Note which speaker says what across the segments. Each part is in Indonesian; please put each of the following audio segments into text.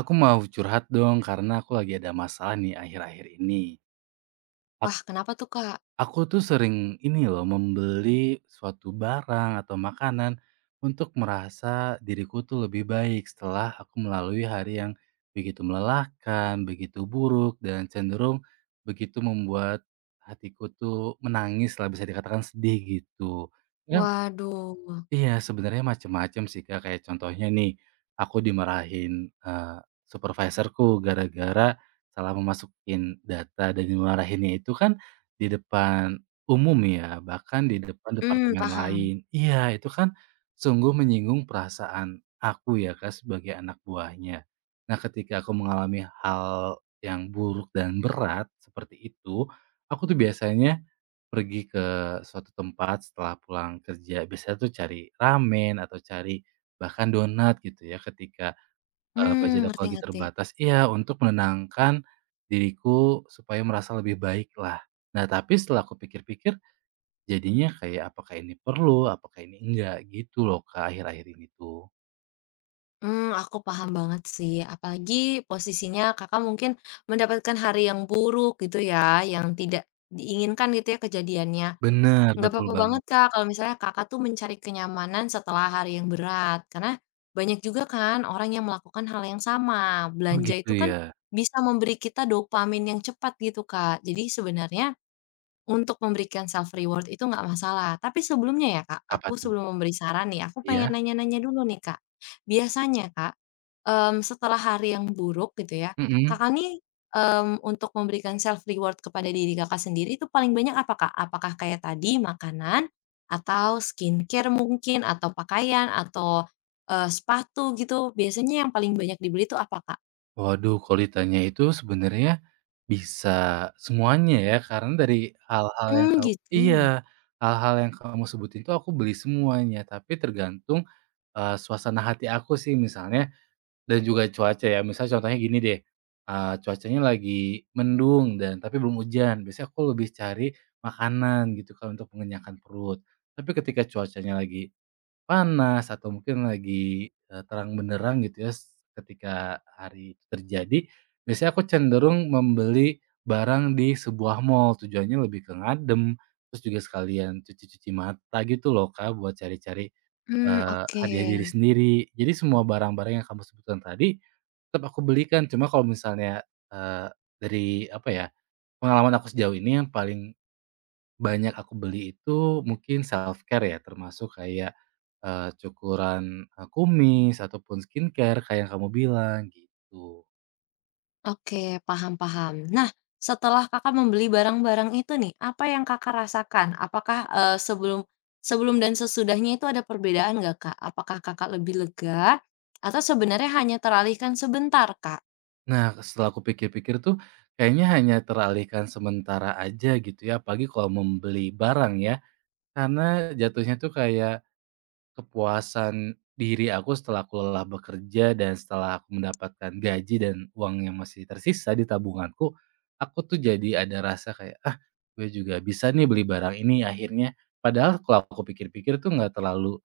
Speaker 1: Aku mau curhat dong karena aku lagi ada masalah nih akhir-akhir ini. Ak-
Speaker 2: Wah, kenapa tuh, Kak?
Speaker 1: Aku tuh sering ini loh membeli suatu barang atau makanan untuk merasa diriku tuh lebih baik setelah aku melalui hari yang begitu melelahkan, begitu buruk dan cenderung begitu membuat hatiku tuh menangis lah, bisa dikatakan sedih gitu. Ya.
Speaker 2: Waduh.
Speaker 1: Iya, sebenarnya macem-macem sih, Kak. Kayak contohnya nih, aku dimarahin, supervisorku gara-gara salah memasukin data, dan dimarahinnya itu kan di depan umum ya, bahkan di depan
Speaker 2: Mmm,
Speaker 1: departemen
Speaker 2: paham.
Speaker 1: lain. Iya, itu kan sungguh menyinggung perasaan aku ya, Kak, sebagai anak buahnya. Nah, ketika aku mengalami hal yang buruk dan berat seperti itu, aku tuh biasanya pergi ke suatu tempat setelah pulang kerja, biasanya tuh cari ramen atau cari bahkan donat gitu ya, ketika
Speaker 2: Mmm,
Speaker 1: budget aku
Speaker 2: ngerti,
Speaker 1: lagi
Speaker 2: ngerti.
Speaker 1: terbatas, iya, untuk menenangkan diriku supaya merasa lebih baik lah. Nah, tapi setelah aku pikir-pikir, jadinya kayak apakah ini perlu, apakah ini enggak gitu loh, ke akhir-akhir ini tuh.
Speaker 2: Aku paham banget sih, apalagi posisinya Kakak mungkin mendapatkan hari yang buruk gitu ya, yang tidak diinginkan gitu ya kejadiannya.
Speaker 1: Bener,
Speaker 2: Nggak
Speaker 1: betul
Speaker 2: apa-apa banget,
Speaker 1: banget.
Speaker 2: Kak, kalau misalnya Kakak tuh mencari kenyamanan setelah hari yang berat, karena banyak juga kan orang yang melakukan hal yang sama.
Speaker 1: Oh
Speaker 2: Belanja
Speaker 1: gitu
Speaker 2: itu kan
Speaker 1: ya?
Speaker 2: bisa memberi kita dopamin yang cepat gitu, Kak. Jadi sebenarnya untuk memberikan self reward itu nggak masalah, tapi sebelumnya ya, Kak,
Speaker 1: Apa
Speaker 2: aku
Speaker 1: tuh?
Speaker 2: sebelum memberi saran nih, aku pengen
Speaker 1: Iya?
Speaker 2: nanya-nanya dulu nih, Kak. Biasanya, Kak, setelah hari yang buruk gitu ya,
Speaker 1: Mhm.
Speaker 2: Kakak nih, untuk memberikan self reward kepada diri Kakak sendiri itu paling banyak apa, Kak? Apakah kayak tadi makanan atau skincare mungkin atau pakaian atau, sepatu gitu, biasanya yang paling banyak dibeli itu apa, Kak?
Speaker 1: Waduh, kalau ditanya itu sebenarnya bisa semuanya ya, karena dari hal-hal yang
Speaker 2: Mmm,
Speaker 1: kau
Speaker 2: gitu.
Speaker 1: iya, hal-hal yang kamu sebutin itu aku beli semuanya, tapi tergantung suasana hati aku sih, misalnya, dan juga cuaca ya. Misalnya contohnya gini deh, cuacanya lagi mendung dan tapi belum hujan, biasanya aku lebih cari makanan gitu kan untuk mengenyangkan perut. Tapi ketika cuacanya lagi panas atau mungkin lagi, terang benderang gitu ya, ketika hari itu terjadi, biasanya aku cenderung membeli barang di sebuah mall, tujuannya lebih ke ngadem, terus juga sekalian cuci-cuci mata gitu loh, Kak, buat cari-cari
Speaker 2: Mmm, oke.
Speaker 1: hadiah diri sendiri. Jadi semua barang-barang yang kamu sebutkan tadi tetap aku belikan. Cuma kalau misalnya, eee, dari apa ya, pengalaman aku sejauh ini yang paling banyak aku beli itu mungkin self-care ya, termasuk kayak, cukuran, kumis ataupun skincare kayak yang kamu bilang, gitu.
Speaker 2: Oke, paham, paham. Nah, setelah Kakak membeli barang-barang itu nih, apa yang Kakak rasakan? Apakah, sebelum sebelum dan sesudahnya itu ada perbedaan nggak, Kak? Apakah Kakak lebih lega atau sebenarnya hanya teralihkan sebentar, Kak?
Speaker 1: Nah, setelah aku pikir-pikir tuh kayaknya hanya teralihkan sementara aja gitu ya, apalagi kalau membeli barang ya, karena jatuhnya tuh kayak kepuasan diri aku setelah aku lelah bekerja dan setelah aku mendapatkan gaji dan uang yang masih tersisa di tabunganku, aku tuh jadi ada rasa kayak, "Ah, gue juga bisa nih beli barang ini akhirnya." Padahal kalau aku pikir-pikir tuh nggak terlalu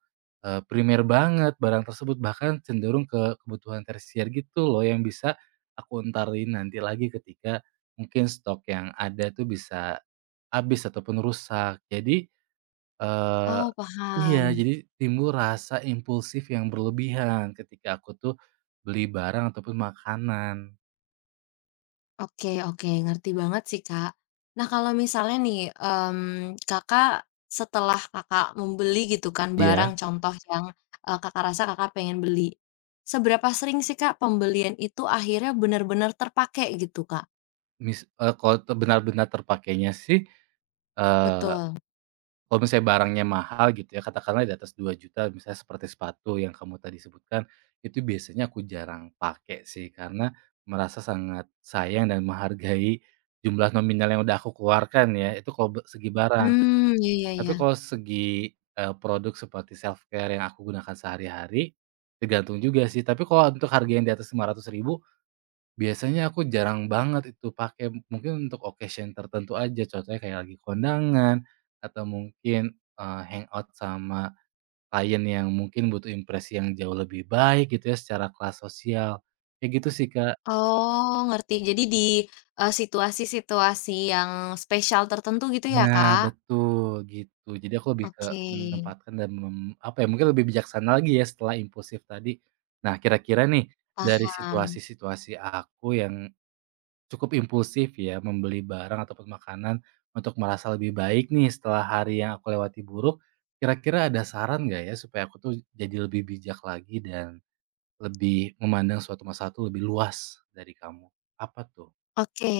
Speaker 1: primer banget barang tersebut, bahkan cenderung ke kebutuhan tersier gitu loh, yang bisa aku entarin nanti lagi ketika mungkin stok yang ada tuh bisa habis ataupun rusak. Eee,
Speaker 2: Oh,
Speaker 1: iya,
Speaker 2: paham.
Speaker 1: jadi timbul rasa impulsif yang berlebihan ketika aku tuh beli barang ataupun makanan.
Speaker 2: Oke, oke, ngerti banget sih, Kak. Nah, kalau misalnya nih, Kakak setelah Kakak membeli gitu kan barang
Speaker 1: Iya,
Speaker 2: contoh yang, Kakak rasa Kakak pengen beli. Seberapa sering sih, Kak, pembelian itu akhirnya benar-benar terpakai gitu, Kak?
Speaker 1: mis eee, kalau te benar-benar terpakainya sih, eee,
Speaker 2: Betul.
Speaker 1: kalau misalnya barangnya mahal gitu ya, katakanlah di atas 2 juta, misalnya seperti sepatu yang kamu tadi sebutkan, itu biasanya aku jarang pakai sih, karena merasa sangat sayang dan menghargai jumlah nominal yang udah aku keluarkan ya, itu kalau segi barang.
Speaker 2: Hmm, iya, iya,
Speaker 1: Tapi
Speaker 2: iya.
Speaker 1: kalau segi, produk seperti self-care yang aku gunakan sehari-hari, tergantung juga sih. Tapi kalau untuk harga yang di atas 500 ribu, biasanya aku jarang banget itu pakai. Mungkin untuk occasion tertentu aja, contohnya kayak lagi kondangan atau mungkin, hangout sama klien yang mungkin butuh impresi yang jauh lebih baik gitu ya secara kelas sosial. Kayak gitu sih, Kak.
Speaker 2: Oh, ngerti. Jadi di, situasi-situasi yang spesial tertentu gitu ya,
Speaker 1: Iya,
Speaker 2: Kak?
Speaker 1: betul, gitu. Jadi aku lebih ke
Speaker 2: Oke,
Speaker 1: menempatkan dan apa ya, mungkin lebih bijaksana lagi ya setelah impulsif tadi. Nah, kira-kira nih dari
Speaker 2: paham.
Speaker 1: situasi-situasi aku yang cukup impulsif ya, membeli barang ataupun makanan untuk merasa lebih baik nih setelah hari yang aku lewati buruk, kira-kira ada saran nggak ya supaya aku tuh jadi lebih bijak lagi dan lebih memandang suatu masalah tuh lebih luas dari kamu? Apa tuh?
Speaker 2: Oke.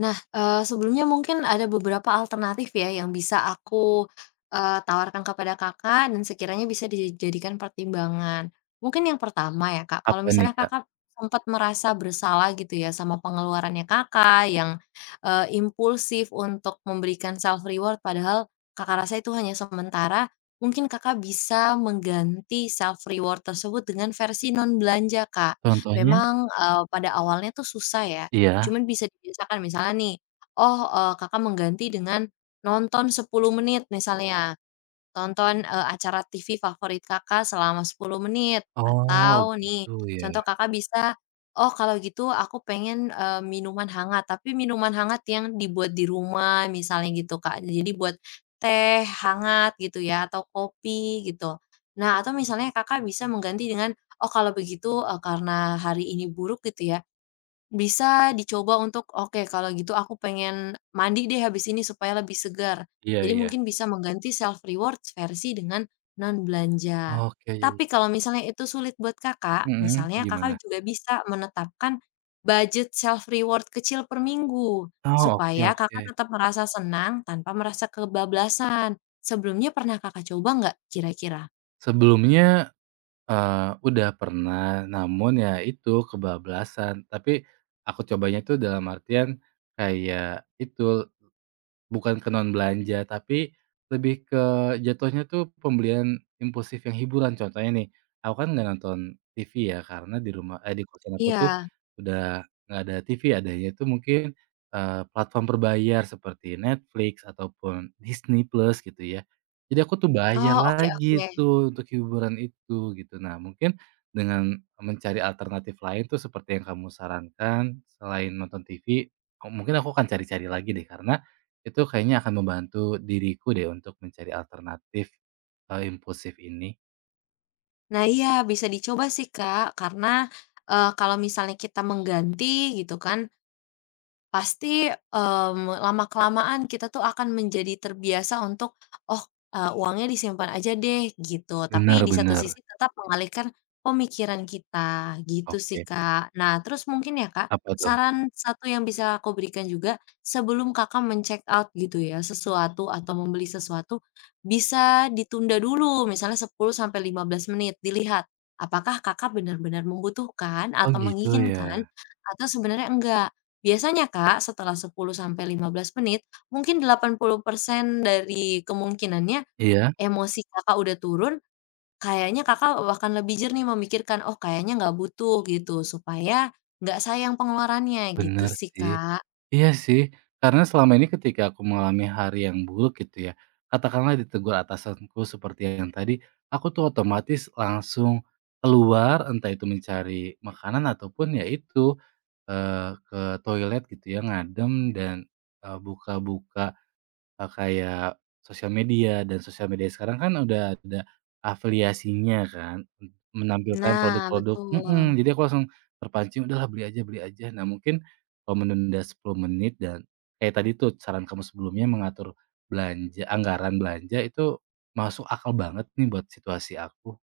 Speaker 2: Nah, sebelumnya mungkin ada beberapa alternatif ya yang bisa aku, tawarkan kepada Kakak dan sekiranya bisa dijadikan pertimbangan. Mungkin yang pertama ya Kak, kalau
Speaker 1: Apa nih,
Speaker 2: misalnya
Speaker 1: Kak?
Speaker 2: Kakak sempat merasa bersalah gitu ya sama pengeluarannya Kakak yang, impulsif untuk memberikan self reward padahal Kakak rasa itu hanya sementara, mungkin Kakak bisa mengganti self reward tersebut dengan versi non belanja, Kak.
Speaker 1: Contohnya?
Speaker 2: Memang, pada awalnya tuh susah ya,
Speaker 1: Iya?
Speaker 2: cuman bisa dibiasakan misalnya nih, oh, Kakak mengganti dengan nonton 10 menit misalnya, tonton, acara TV favorit Kakak selama 10 menit,
Speaker 1: Oh,
Speaker 2: atau nih,
Speaker 1: gitu
Speaker 2: contoh
Speaker 1: ya.
Speaker 2: Kakak bisa, "Oh, kalau gitu aku pengen, minuman hangat," tapi minuman hangat yang dibuat di rumah misalnya gitu, Kak. Jadi buat teh hangat gitu ya, atau kopi gitu. Nah, atau misalnya Kakak bisa mengganti dengan, "Oh, kalau begitu, karena hari ini buruk," gitu ya, bisa dicoba untuk, "Oke, kalau gitu aku pengen mandi deh habis ini supaya lebih segar."
Speaker 1: Iya
Speaker 2: Jadi
Speaker 1: iya.
Speaker 2: mungkin bisa mengganti self reward versi dengan non belanja.
Speaker 1: Oke.
Speaker 2: Tapi kalau misalnya itu sulit buat Kakak,
Speaker 1: Mhm.
Speaker 2: misalnya Kakak
Speaker 1: Gimana?
Speaker 2: juga bisa menetapkan budget self reward kecil per minggu,
Speaker 1: Oh, oke
Speaker 2: supaya Kakak
Speaker 1: oke.
Speaker 2: tetap merasa senang tanpa merasa kebablasan. Sebelumnya pernah Kakak coba nggak kira-kira?
Speaker 1: Sebelumnya, eee, udah pernah, namun ya itu kebablasan, tapi aku cobanya tuh dalam artian kayak itu bukan ke non-belanja, tapi lebih ke jatuhnya tuh pembelian impulsif yang hiburan. Contohnya nih, aku kan nggak nonton TV ya, karena di rumah eh, di kosan aku tuh
Speaker 2: Iya.
Speaker 1: udah nggak ada TV, adanya itu mungkin, platform berbayar seperti Netflix ataupun Disney Plus gitu ya. Jadi aku tuh bayar
Speaker 2: Oh, oke,
Speaker 1: lagi
Speaker 2: oke.
Speaker 1: tuh untuk hiburan itu, gitu. Nah, mungkin dengan mencari alternatif lain tuh seperti yang kamu sarankan, selain nonton TV, mungkin aku akan cari-cari lagi deh, karena itu kayaknya akan membantu diriku deh untuk mencari alternatif, impulsif ini.
Speaker 2: Nah iya, bisa dicoba sih, Kak, karena, kalau misalnya kita mengganti gitu kan, pasti, lama-kelamaan kita tuh akan menjadi terbiasa untuk, "Oh, uangnya disimpan aja deh," gitu. Tapi
Speaker 1: Bener
Speaker 2: di satu
Speaker 1: bener.
Speaker 2: sisi tetap mengalihkan pemikiran kita, gitu sih,
Speaker 1: Oke,
Speaker 2: Kak. Nah, terus mungkin ya, Kak,
Speaker 1: apa tuh?
Speaker 2: saran satu yang bisa aku berikan juga, sebelum Kakak men-check out gitu ya, sesuatu atau membeli sesuatu, bisa ditunda dulu, misalnya 10 sampai 15 menit, dilihat, apakah Kakak benar-benar membutuhkan
Speaker 1: Oh
Speaker 2: atau
Speaker 1: gitu ya?
Speaker 2: menginginkan atau sebenarnya enggak. Biasanya Kak, setelah 10-15 menit, mungkin 80% dari kemungkinannya
Speaker 1: Iya,
Speaker 2: emosi Kakak udah turun, kayaknya Kakak akan lebih jernih memikirkan, "Oh, kayaknya nggak butuh," gitu, supaya nggak sayang pengeluarannya, gitu
Speaker 1: bener
Speaker 2: sih,
Speaker 1: sih.
Speaker 2: Kak.
Speaker 1: Iya sih, karena selama ini ketika aku mengalami hari yang buruk gitu ya, katakanlah ditegur atasanku seperti yang tadi, aku tuh otomatis langsung keluar, entah itu mencari makanan ataupun ya itu, ke toilet gitu ya, ngadem dan, buka-buka kayak sosial media, dan sosial media sekarang kan udah ada afiliasinya kan, menampilkan Oke.
Speaker 2: Nah,
Speaker 1: produk-produk
Speaker 2: betul.
Speaker 1: mhm, jadi aku langsung terpancing, "Udahlah beli aja beli aja." Nah mungkin kalau menunda 10 menit dan kayak tadi tuh saran kamu sebelumnya mengatur anggaran belanja itu masuk akal banget nih buat situasi aku.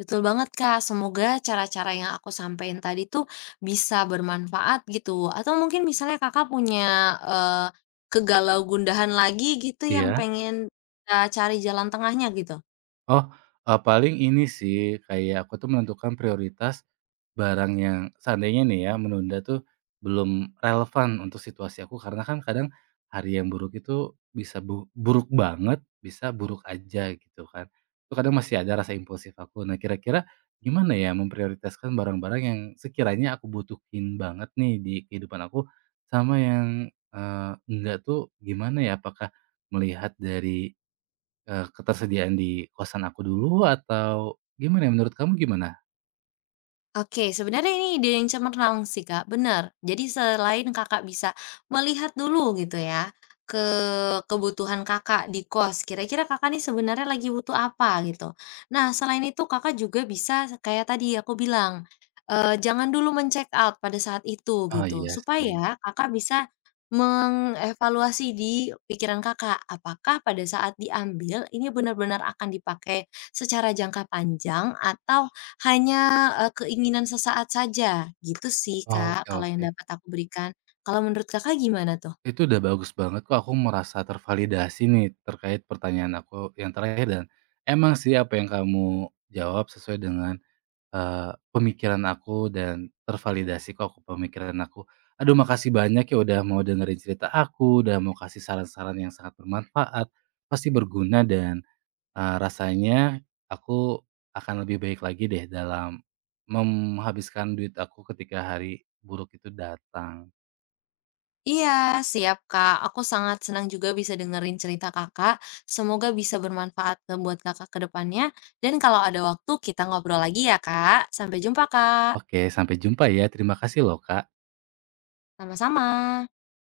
Speaker 2: Betul banget, Kak, semoga cara-cara yang aku sampaikan tadi tuh bisa bermanfaat gitu, atau mungkin misalnya Kakak punya, eee, kegalau gundahan lagi gitu yang
Speaker 1: Iya.
Speaker 2: pengen, cari jalan tengahnya gitu?
Speaker 1: Oh, paling ini sih, kayak aku tuh menentukan prioritas barang yang seandainya nih ya, menunda tuh belum relevan untuk situasi aku, karena kan kadang hari yang buruk itu bisa buruk banget, bisa buruk aja gitu kan. Itu kadang masih ada rasa impulsif aku. Nah, kira-kira gimana ya memprioritaskan barang-barang yang sekiranya aku butuhin banget nih di kehidupan aku, sama yang, enggak tuh gimana ya? Apakah melihat dari ketersediaan di kosan aku dulu atau gimana ya, menurut kamu gimana?
Speaker 2: Oke, sebenarnya ini ide yang cemerlang sih, Kak, bener. Jadi selain Kakak bisa melihat dulu gitu ya, ke kebutuhan Kakak di kos, kira-kira Kakak nih sebenarnya lagi butuh apa gitu. Nah, selain itu Kakak juga bisa kayak tadi aku bilang, jangan dulu men-check out pada saat itu
Speaker 1: Oh
Speaker 2: gitu,
Speaker 1: iya sih.
Speaker 2: supaya Kakak bisa mengevaluasi di pikiran Kakak, apakah pada saat diambil ini benar-benar akan dipakai secara jangka panjang atau hanya, keinginan sesaat saja, gitu sih, Kak,
Speaker 1: Oke
Speaker 2: kalau yang
Speaker 1: oke.
Speaker 2: dapat aku berikan. Kalau menurut Kakak gimana tuh?
Speaker 1: Itu udah bagus banget kok, aku merasa tervalidasi nih terkait pertanyaan aku yang terakhir, dan emang sih apa yang kamu jawab sesuai dengan, pemikiran aku dan tervalidasi kok ke pemikiran aku. Aduh makasih banyak ya udah mau dengerin cerita aku, udah mau kasih saran-saran yang sangat bermanfaat, pasti berguna dan rasanya aku akan lebih baik lagi deh dalam menghabiskan duit aku ketika hari buruk itu datang.
Speaker 2: Iya, siap, Kak. Aku sangat senang juga bisa dengerin cerita Kakak, semoga bisa bermanfaat buat Kakak ke depannya, dan kalau ada waktu kita ngobrol lagi ya, Kak. Sampai jumpa, Kak.
Speaker 1: Oke, sampai jumpa ya. Terima kasih loh, Kak.
Speaker 2: Sama-sama.